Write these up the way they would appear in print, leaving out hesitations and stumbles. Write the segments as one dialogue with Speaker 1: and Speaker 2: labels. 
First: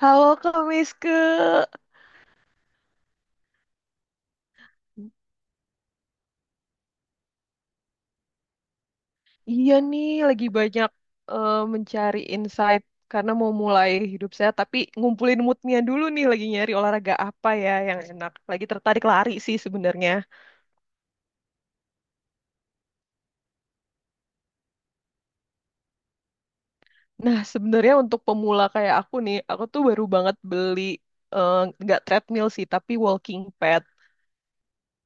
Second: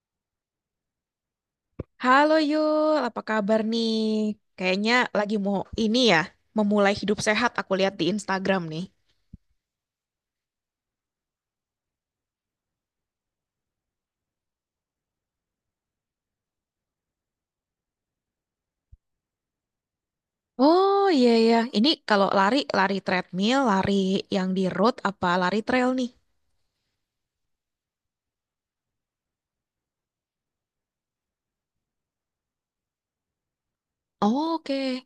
Speaker 1: Halo Kak Miske,
Speaker 2: Halo Yul, apa kabar nih? Kayaknya lagi mau ini ya, memulai hidup sehat aku lihat di Instagram nih.
Speaker 1: iya nih lagi banyak mencari insight karena mau mulai hidup saya, tapi ngumpulin moodnya dulu nih lagi nyari olahraga apa ya yang enak. Lagi tertarik lari sih sebenarnya.
Speaker 2: Oh iya iya, ini kalau lari lari treadmill, lari yang di road apa lari trail nih?
Speaker 1: Nah sebenarnya untuk pemula kayak aku nih, aku tuh baru banget beli eh, nggak treadmill sih, tapi walking pad.
Speaker 2: Oh, oke.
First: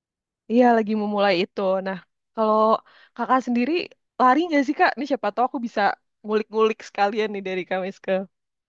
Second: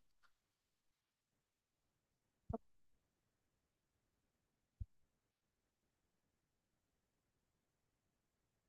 Speaker 1: Iya lagi memulai itu. Nah kalau kakak sendiri lari nggak sih Kak? Nih siapa tahu aku bisa ngulik-ngulik sekalian nih dari Kak Miske.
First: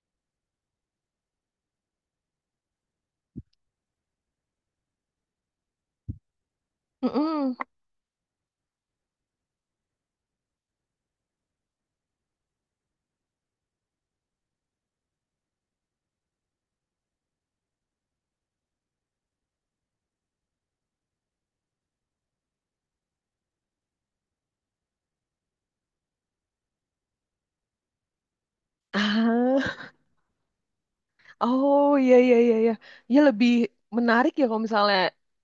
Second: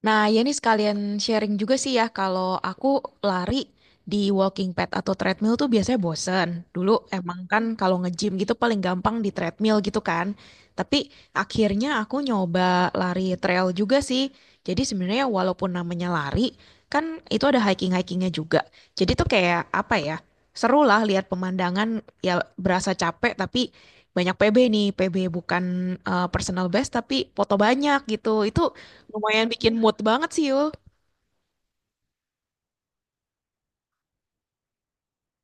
Speaker 2: Nah, ya ini sekalian sharing juga sih ya, kalau aku lari di walking pad atau treadmill tuh biasanya bosen. Dulu emang
Speaker 1: Mm-mm.
Speaker 2: kan kalau nge-gym gitu paling gampang di treadmill gitu kan. Tapi akhirnya aku nyoba lari trail juga sih. Jadi sebenarnya walaupun namanya lari, kan itu ada hiking-hikingnya juga. Jadi tuh kayak apa ya, seru lah lihat pemandangan ya berasa capek tapi banyak PB nih. PB bukan personal best tapi foto banyak gitu. Itu lumayan bikin
Speaker 1: Ah.
Speaker 2: mood banget sih, Yul.
Speaker 1: Oh iya iya iya iya. Ya lebih menarik ya kalau misalnya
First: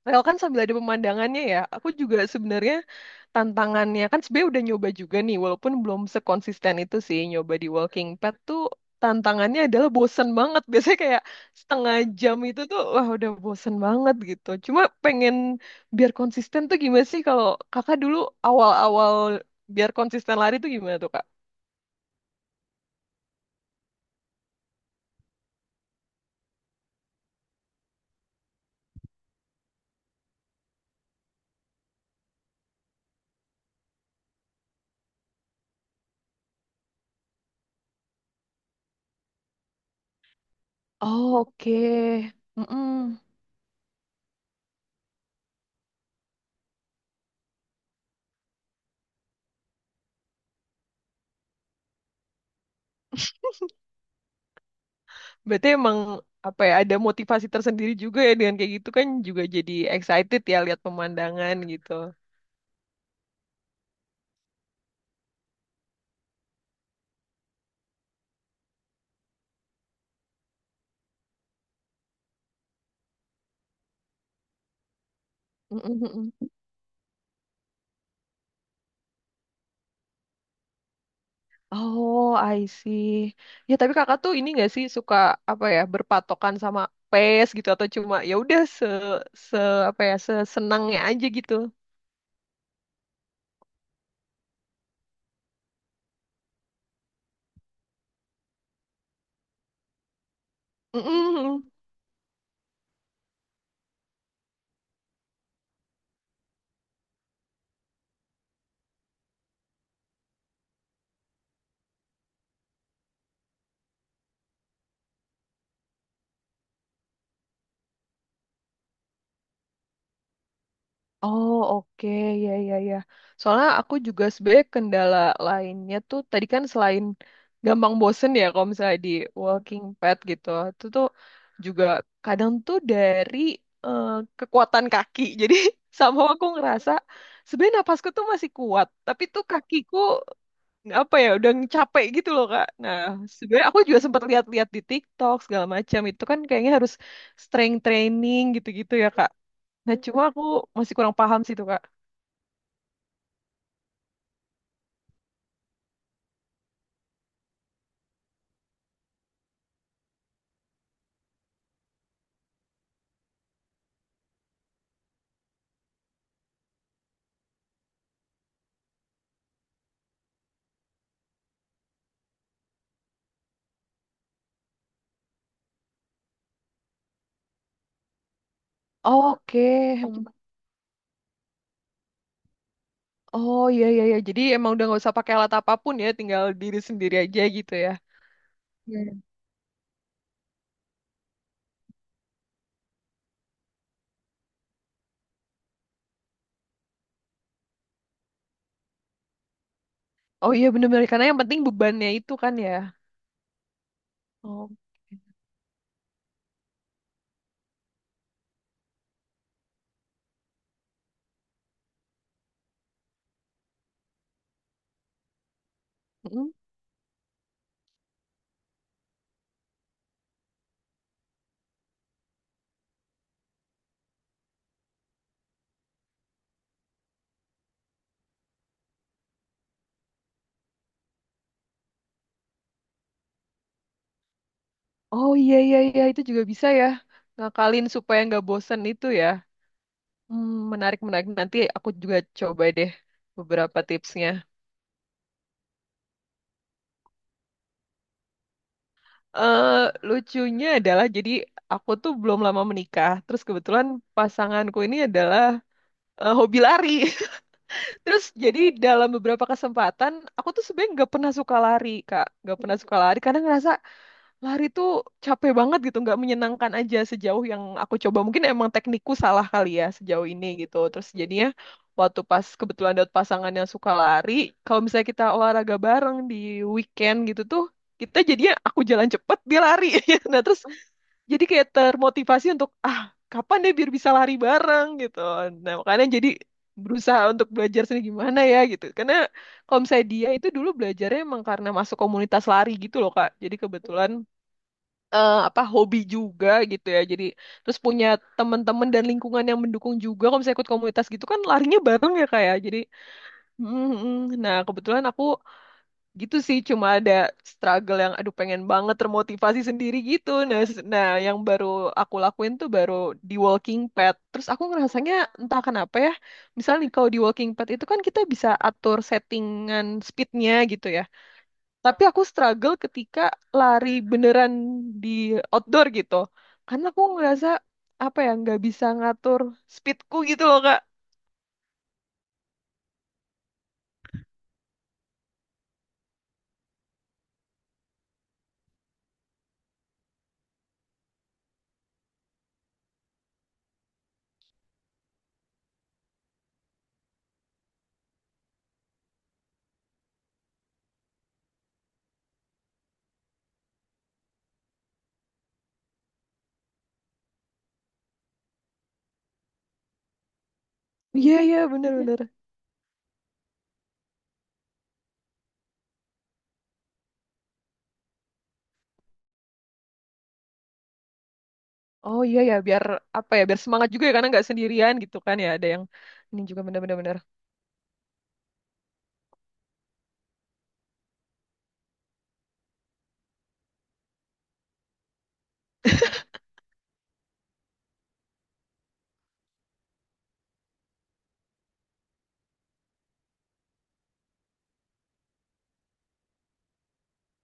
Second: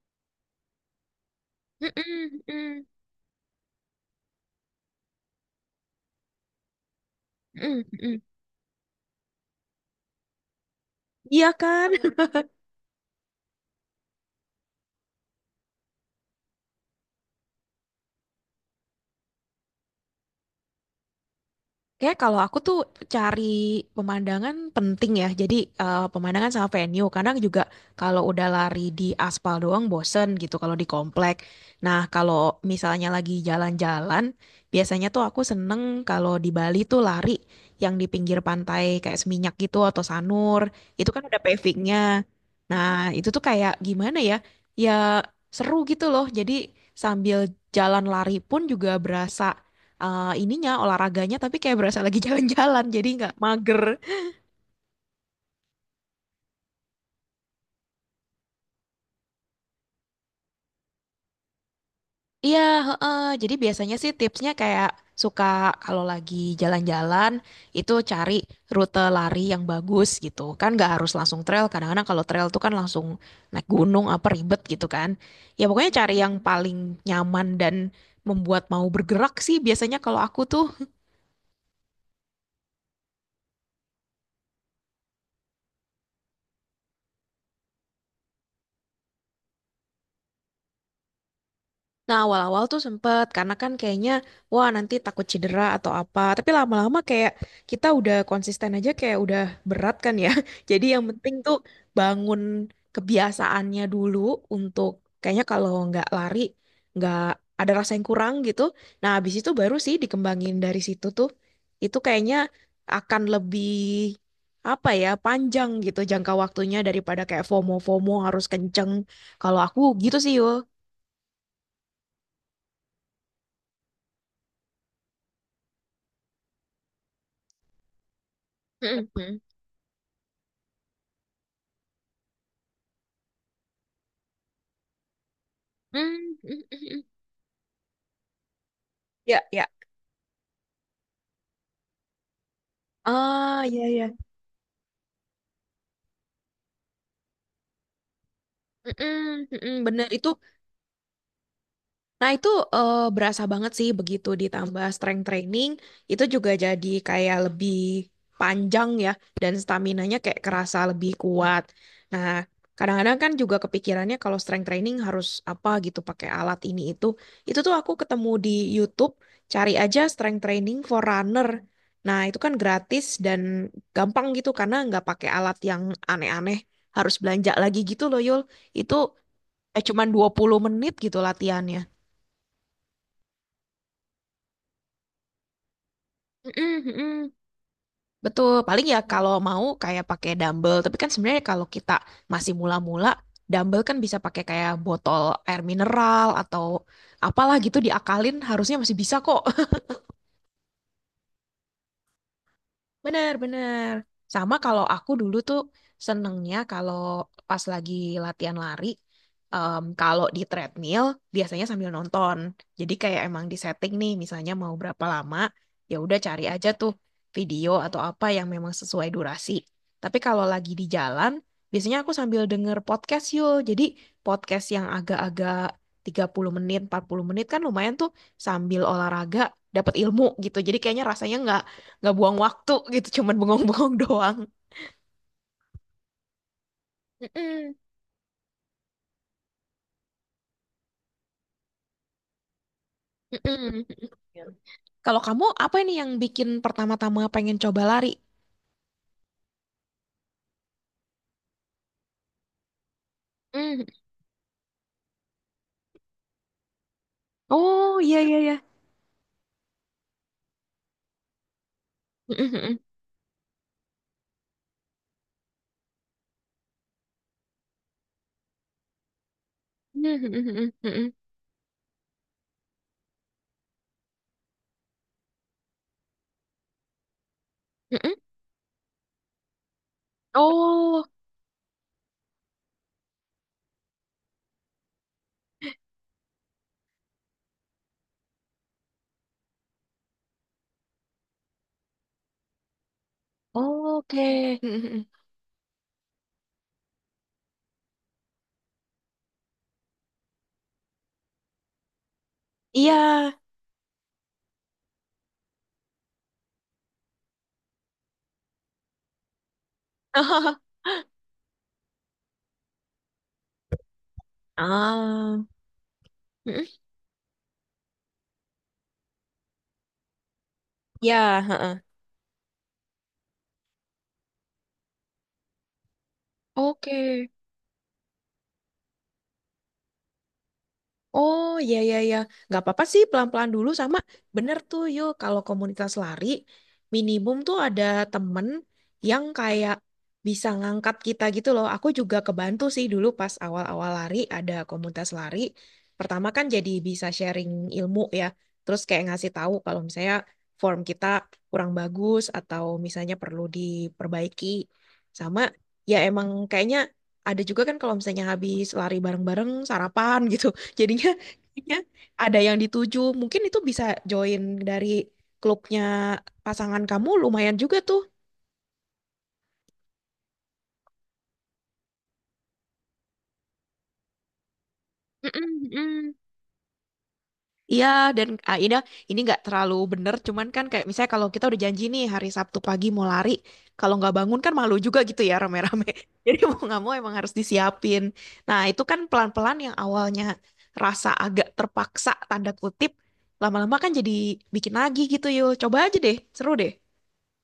Speaker 1: rel kan sambil ada pemandangannya ya. Aku juga
Speaker 2: Mm-mm,
Speaker 1: sebenarnya
Speaker 2: mm-mm,
Speaker 1: tantangannya kan sebenarnya udah nyoba juga nih walaupun belum sekonsisten itu sih nyoba di
Speaker 2: mm-mm,
Speaker 1: walking
Speaker 2: mm-mm.
Speaker 1: pad tuh tantangannya adalah bosen banget. Biasanya kayak
Speaker 2: Iya kan?
Speaker 1: setengah jam itu tuh wah udah bosen banget gitu. Cuma pengen biar konsisten tuh gimana sih kalau Kakak dulu awal-awal biar konsisten lari tuh gimana tuh Kak?
Speaker 2: Kayak kalau aku tuh cari pemandangan penting ya. Jadi pemandangan sama venue. Kadang juga kalau udah lari di aspal doang bosen gitu kalau di komplek. Nah kalau misalnya lagi jalan-jalan, biasanya tuh aku seneng kalau di Bali tuh lari yang di pinggir pantai kayak Seminyak gitu atau Sanur. Itu kan
Speaker 1: Oh,
Speaker 2: ada
Speaker 1: oke.
Speaker 2: pavingnya. Nah
Speaker 1: Mm-mm.
Speaker 2: itu tuh kayak gimana ya? Ya seru gitu loh. Jadi sambil jalan lari pun juga berasa ininya olahraganya tapi kayak berasa lagi jalan-jalan jadi nggak mager.
Speaker 1: Berarti emang apa ya ada motivasi tersendiri juga ya dengan kayak gitu kan juga jadi excited ya lihat pemandangan gitu.
Speaker 2: Iya, heeh. Jadi biasanya sih tipsnya kayak suka kalau lagi jalan-jalan itu cari rute lari yang bagus gitu. Kan nggak harus langsung trail. Kadang-kadang kalau trail tuh kan langsung naik gunung apa ribet gitu kan. Ya pokoknya cari yang
Speaker 1: Mm-mm-mm.
Speaker 2: paling nyaman dan membuat mau bergerak sih biasanya kalau aku tuh
Speaker 1: Oh, I see. Ya tapi kakak tuh ini nggak sih suka apa ya berpatokan sama pace gitu atau cuma ya udah se se apa ya sesenangnya aja gitu.
Speaker 2: Nah, awal-awal tuh sempet, karena kan kayaknya, wah nanti takut cedera atau apa. Tapi lama-lama kayak kita udah konsisten aja kayak udah berat kan ya. Jadi yang penting tuh
Speaker 1: Mm-mm.
Speaker 2: bangun kebiasaannya dulu untuk kayaknya kalau nggak lari, nggak ada rasa yang kurang gitu. Nah, habis itu baru sih dikembangin dari situ tuh. Itu kayaknya akan lebih apa ya panjang gitu jangka waktunya daripada kayak FOMO-FOMO harus kenceng. Kalau aku gitu sih yo.
Speaker 1: Oh oke ya ya ya. Soalnya aku juga sebenarnya kendala lainnya tuh tadi kan selain gampang bosen ya kalau misalnya di walking pad gitu, itu tuh juga kadang tuh dari eh, kekuatan kaki. Jadi sama
Speaker 2: Mm,
Speaker 1: aku
Speaker 2: mm, mm,
Speaker 1: ngerasa
Speaker 2: mm.
Speaker 1: sebenarnya napasku tuh masih kuat, tapi
Speaker 2: Ya,
Speaker 1: tuh
Speaker 2: ya.
Speaker 1: kakiku apa ya udah capek gitu loh Kak. Nah
Speaker 2: Ah,
Speaker 1: sebenarnya aku
Speaker 2: ya,
Speaker 1: juga
Speaker 2: ya.
Speaker 1: sempat lihat-lihat di TikTok segala macam itu kan kayaknya harus strength training gitu-gitu ya Kak.
Speaker 2: Mm-mm, mm-mm,
Speaker 1: Nah,
Speaker 2: bener
Speaker 1: cuma
Speaker 2: itu.
Speaker 1: aku masih kurang paham sih tuh, Kak.
Speaker 2: Nah, itu berasa banget sih begitu ditambah strength training, itu juga jadi kayak lebih panjang ya, dan staminanya kayak kerasa lebih kuat. Nah, kadang-kadang kan juga kepikirannya kalau strength training harus apa gitu pakai alat ini itu. Itu tuh aku ketemu di YouTube, cari aja strength training for runner. Nah, itu kan gratis dan gampang gitu karena nggak pakai alat yang aneh-aneh, harus belanja lagi gitu loh, Yul. Itu
Speaker 1: Oke.
Speaker 2: cuman
Speaker 1: Hmm.
Speaker 2: 20 menit gitu latihannya.
Speaker 1: Oh, iya, iya, iya. Jadi emang udah nggak usah pakai alat apapun ya, tinggal diri
Speaker 2: Mm-mm,
Speaker 1: sendiri
Speaker 2: mm-mm.
Speaker 1: aja gitu ya.
Speaker 2: Betul, paling ya
Speaker 1: Iya.
Speaker 2: kalau mau kayak pakai dumbbell, tapi kan sebenarnya kalau kita masih mula-mula, dumbbell kan bisa pakai kayak botol air mineral atau apalah gitu diakalin harusnya masih bisa kok.
Speaker 1: Oh iya, bener-bener. Karena yang penting bebannya itu kan ya.
Speaker 2: Benar-benar. Sama
Speaker 1: Oh,
Speaker 2: kalau aku dulu tuh senengnya kalau pas lagi latihan lari, kalau di treadmill biasanya sambil nonton. Jadi kayak emang di setting nih, misalnya mau berapa lama, ya udah cari
Speaker 1: mm.
Speaker 2: aja tuh video atau apa yang memang sesuai durasi. Tapi kalau lagi di jalan, biasanya aku sambil denger podcast yuk. Jadi podcast yang agak-agak 30 menit, 40 menit kan lumayan tuh sambil olahraga dapat ilmu gitu. Jadi kayaknya rasanya nggak buang waktu gitu cuman bengong-bengong doang.
Speaker 1: Oh iya, iya, iya. Itu juga bisa ya.
Speaker 2: Mm-mm.
Speaker 1: Ngakalin supaya nggak bosen itu ya. Menarik, menarik. Nanti aku juga coba deh beberapa
Speaker 2: Mm-mm.
Speaker 1: tipsnya.
Speaker 2: Kalau kamu apa ini yang bikin pertama-tama pengen coba lari?
Speaker 1: eh Lucunya adalah, jadi aku tuh belum lama menikah. Terus
Speaker 2: Mm.
Speaker 1: kebetulan pasanganku ini adalah hobi lari.
Speaker 2: Oh iya
Speaker 1: Terus
Speaker 2: iya iya.
Speaker 1: jadi dalam beberapa kesempatan aku tuh sebenarnya nggak pernah suka lari kak, nggak pernah
Speaker 2: Mm-mm.
Speaker 1: suka lari karena ngerasa lari tuh capek banget gitu, nggak menyenangkan aja sejauh yang aku coba. Mungkin emang teknikku salah kali ya sejauh ini
Speaker 2: Mm-mm.
Speaker 1: gitu. Terus
Speaker 2: Mm-mm.
Speaker 1: jadinya waktu pas kebetulan dapet pasangan yang suka lari, kalau misalnya kita olahraga bareng di weekend gitu tuh,
Speaker 2: Mm-mm.
Speaker 1: kita jadinya aku jalan cepet dia lari. Nah terus
Speaker 2: Oh
Speaker 1: jadi kayak termotivasi untuk ah kapan deh biar bisa lari bareng gitu nah makanya jadi berusaha untuk belajar sendiri gimana ya gitu karena kalau misalnya dia itu dulu belajarnya emang karena masuk komunitas lari gitu loh Kak jadi kebetulan
Speaker 2: oke. Mm-mm.
Speaker 1: apa hobi juga gitu ya jadi terus punya teman-teman dan lingkungan yang mendukung juga kalau misalnya ikut komunitas gitu kan larinya bareng ya Kak ya jadi
Speaker 2: Iya.
Speaker 1: mm, mm. Nah kebetulan aku gitu sih cuma ada struggle yang aduh pengen banget termotivasi sendiri gitu nah nah yang baru aku lakuin tuh baru di walking pad terus aku ngerasanya
Speaker 2: Ah.
Speaker 1: entah kenapa ya
Speaker 2: Mm-mm.
Speaker 1: misalnya nih, kalau di walking pad itu kan kita bisa atur settingan speednya gitu ya
Speaker 2: Iya. Heeh.
Speaker 1: tapi aku struggle ketika lari beneran di outdoor gitu karena aku
Speaker 2: Oke.
Speaker 1: ngerasa apa ya nggak bisa ngatur speedku gitu loh kak
Speaker 2: Oh ya ya ya, nggak apa-apa sih pelan-pelan dulu sama bener tuh yuk kalau komunitas lari minimum tuh ada temen yang kayak bisa ngangkat kita gitu loh. Aku juga kebantu sih dulu pas awal-awal lari ada komunitas lari. Pertama kan jadi bisa sharing ilmu ya, terus kayak ngasih tahu kalau misalnya form kita kurang bagus atau misalnya perlu diperbaiki. Sama ya emang kayaknya ada juga kan kalau misalnya habis lari bareng-bareng sarapan gitu. Jadinya,
Speaker 1: iya iya
Speaker 2: jadinya
Speaker 1: bener-bener.
Speaker 2: ada yang dituju. Mungkin itu bisa join dari klubnya pasangan kamu lumayan juga tuh.
Speaker 1: Oh iya ya, biar apa ya, biar semangat juga ya karena nggak sendirian gitu
Speaker 2: Mm,
Speaker 1: kan ya. Ada yang
Speaker 2: mm-mm. Mm.
Speaker 1: ini juga benar-benar. Benar.
Speaker 2: Iya, dan ah, ini nggak terlalu bener, cuman kan kayak misalnya kalau kita udah janji nih hari Sabtu pagi mau lari, kalau nggak bangun kan malu juga gitu ya rame-rame. Jadi mau nggak mau emang harus disiapin. Nah, itu kan pelan-pelan yang awalnya rasa agak terpaksa tanda kutip, lama-lama kan jadi bikin lagi gitu yuk. Coba aja deh, seru deh.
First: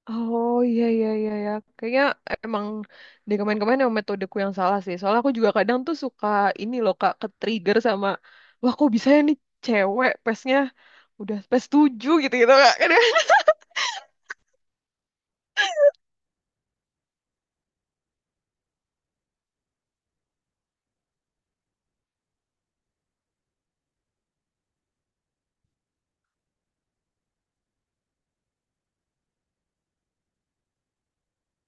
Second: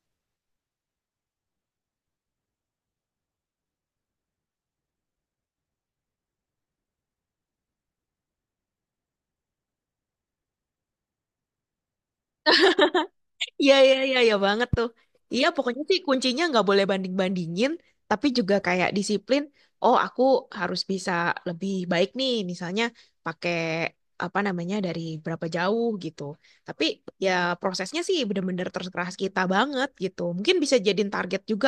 Speaker 1: Oh iya iya iya ya. Kayaknya emang di kemarin-kemarin emang metodeku yang salah sih. Soalnya aku juga kadang tuh suka ini loh Kak, ke-trigger sama wah kok bisa ya nih cewek pesnya udah pes 7 gitu gitu Kak. Kan ya?
Speaker 2: Iya, iya, iya, iya banget tuh. Iya, pokoknya sih kuncinya nggak boleh banding-bandingin, tapi juga kayak disiplin. Oh, aku harus bisa lebih baik nih, misalnya pakai apa namanya dari berapa jauh gitu. Tapi ya prosesnya sih bener-bener terserah kita banget gitu. Mungkin bisa jadiin target juga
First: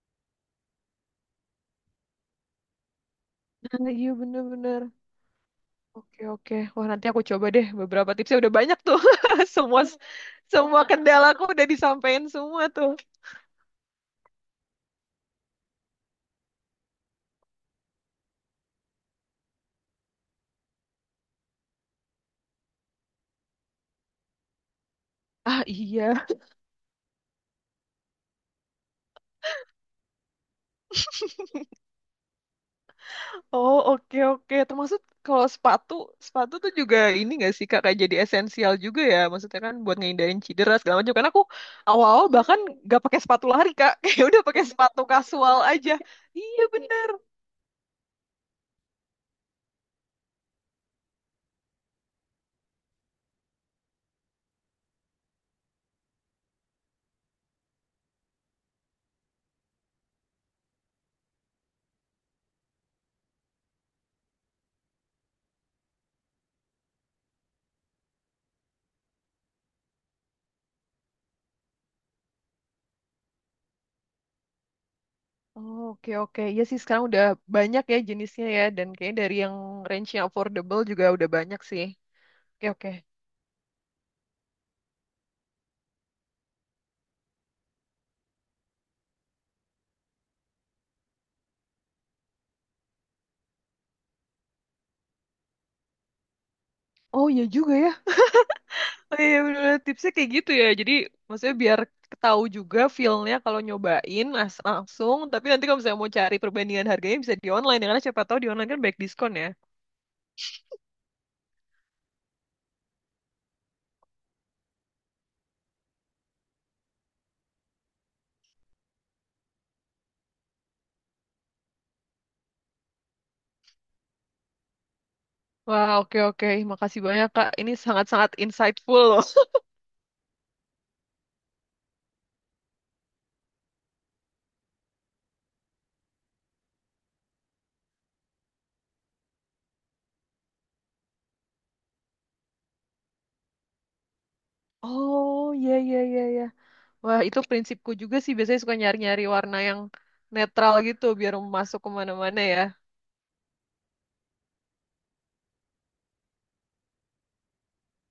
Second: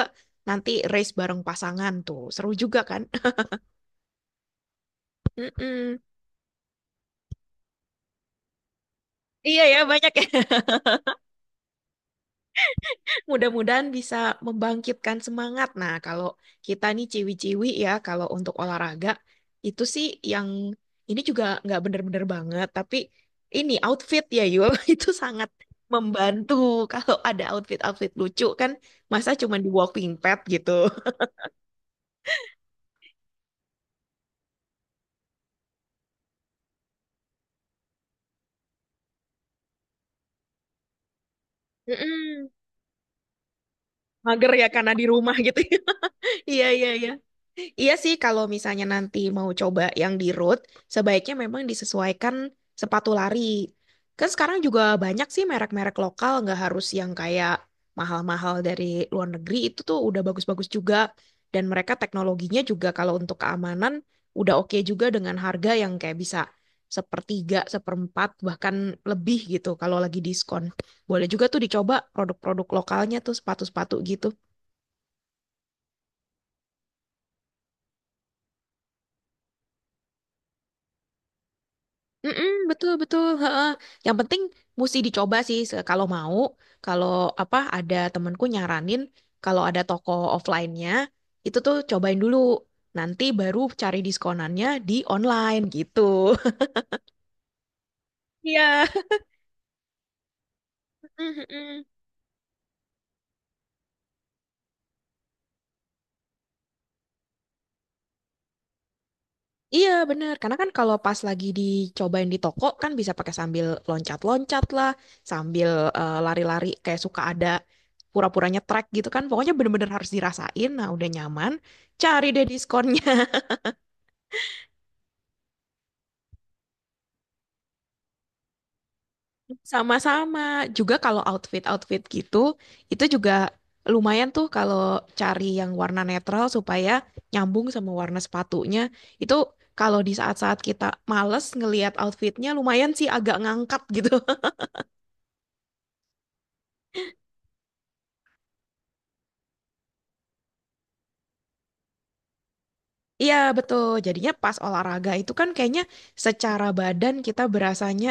Speaker 2: nanti race bareng pasangan tuh. Seru juga kan?
Speaker 1: Nah, iya bener-bener.
Speaker 2: Mm-mm.
Speaker 1: Oke oke. Wah nanti aku coba deh beberapa tipsnya udah banyak tuh.
Speaker 2: Iya ya,
Speaker 1: Semua
Speaker 2: banyak ya.
Speaker 1: semua kendalaku udah disampaikan semua tuh.
Speaker 2: Mudah-mudahan bisa membangkitkan semangat. Nah, kalau kita nih ciwi-ciwi ya, kalau untuk olahraga, itu sih yang ini juga nggak bener-bener banget. Tapi ini outfit ya Yul, itu sangat
Speaker 1: Ah iya.
Speaker 2: membantu. Kalau ada outfit-outfit lucu kan, masa cuma di walking pad gitu.
Speaker 1: Oh oke oke. Termasuk kalau sepatu sepatu tuh juga ini gak sih kak kayak jadi esensial juga ya maksudnya kan buat ngehindarin cedera segala macam karena aku awal-awal
Speaker 2: Mm-mm.
Speaker 1: bahkan gak pakai sepatu lari kak kayak udah
Speaker 2: Mager
Speaker 1: pakai
Speaker 2: ya karena
Speaker 1: sepatu
Speaker 2: di rumah
Speaker 1: kasual
Speaker 2: gitu.
Speaker 1: aja iya
Speaker 2: Iya, iya,
Speaker 1: bener.
Speaker 2: iya. Iya sih, kalau misalnya nanti mau coba yang di road, sebaiknya memang disesuaikan sepatu lari. Kan sekarang juga banyak sih merek-merek lokal, nggak harus yang kayak mahal-mahal dari luar negeri, itu tuh udah bagus-bagus juga. Dan mereka teknologinya juga kalau untuk keamanan, udah oke juga dengan harga yang kayak bisa sepertiga, seperempat, bahkan lebih gitu kalau lagi diskon. Boleh juga tuh dicoba produk-produk lokalnya tuh sepatu-sepatu gitu.
Speaker 1: Oh, oke oke. Iya sih sekarang udah banyak ya jenisnya ya dan kayaknya dari yang range yang affordable juga udah banyak sih
Speaker 2: Mm-mm,
Speaker 1: oke oke.
Speaker 2: betul betul. Heeh. Yang penting mesti dicoba sih kalau mau. Kalau apa ada temenku nyaranin kalau ada toko offline-nya itu tuh cobain dulu. Nanti baru cari diskonannya di online gitu.
Speaker 1: Oh iya juga ya.
Speaker 2: Iya.
Speaker 1: Oh iya bener, tipsnya kayak gitu ya. Jadi maksudnya biar
Speaker 2: Mm-mm.
Speaker 1: tahu juga feel-nya kalau nyobain langsung. Tapi nanti kalau misalnya mau cari perbandingan harganya bisa di online, ya. Karena siapa tahu di online kan banyak diskon ya.
Speaker 2: Iya bener, karena kan kalau pas lagi dicobain di toko kan bisa pakai sambil loncat-loncat lah, sambil lari-lari kayak suka ada pura-puranya track gitu kan. Pokoknya bener-bener harus dirasain, nah udah nyaman, cari deh diskonnya.
Speaker 1: Wah oke oke. Makasih banyak Kak. Ini sangat-sangat insightful loh.
Speaker 2: Sama-sama. Juga kalau outfit-outfit gitu, itu juga lumayan tuh kalau cari yang warna netral supaya nyambung sama warna sepatunya. Itu kalau di saat-saat kita males ngelihat outfitnya lumayan sih agak ngangkat gitu.
Speaker 1: Oh iya iya iya iya. Wah itu prinsipku juga sih. Biasanya suka nyari-nyari warna yang netral gitu biar masuk kemana-mana ya.
Speaker 2: Iya, betul. Jadinya pas olahraga itu kan kayaknya secara badan kita berasanya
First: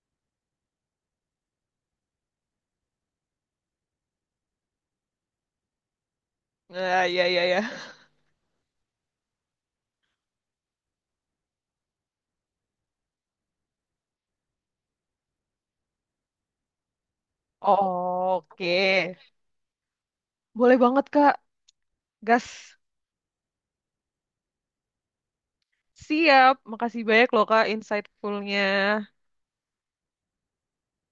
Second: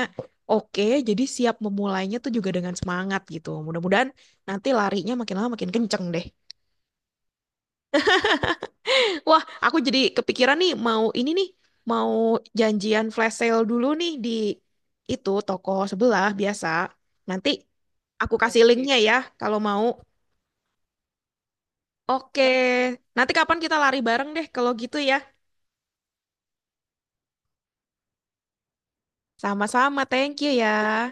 Speaker 2: oke, jadi siap memulainya tuh juga dengan semangat gitu. Mudah-mudahan nanti larinya makin lama makin kenceng deh.
Speaker 1: Nah iya iya iya.
Speaker 2: Wah, aku jadi kepikiran nih mau ini nih, mau janjian flash sale dulu nih di itu toko sebelah biasa. Nanti aku kasih linknya ya
Speaker 1: Oke.
Speaker 2: kalau mau.
Speaker 1: Boleh banget Kak.
Speaker 2: Oke,
Speaker 1: Gas.
Speaker 2: nanti kapan kita lari bareng deh kalau gitu ya.
Speaker 1: Siap, makasih banyak loh Kak insightful-nya.
Speaker 2: Sama-sama, thank you ya.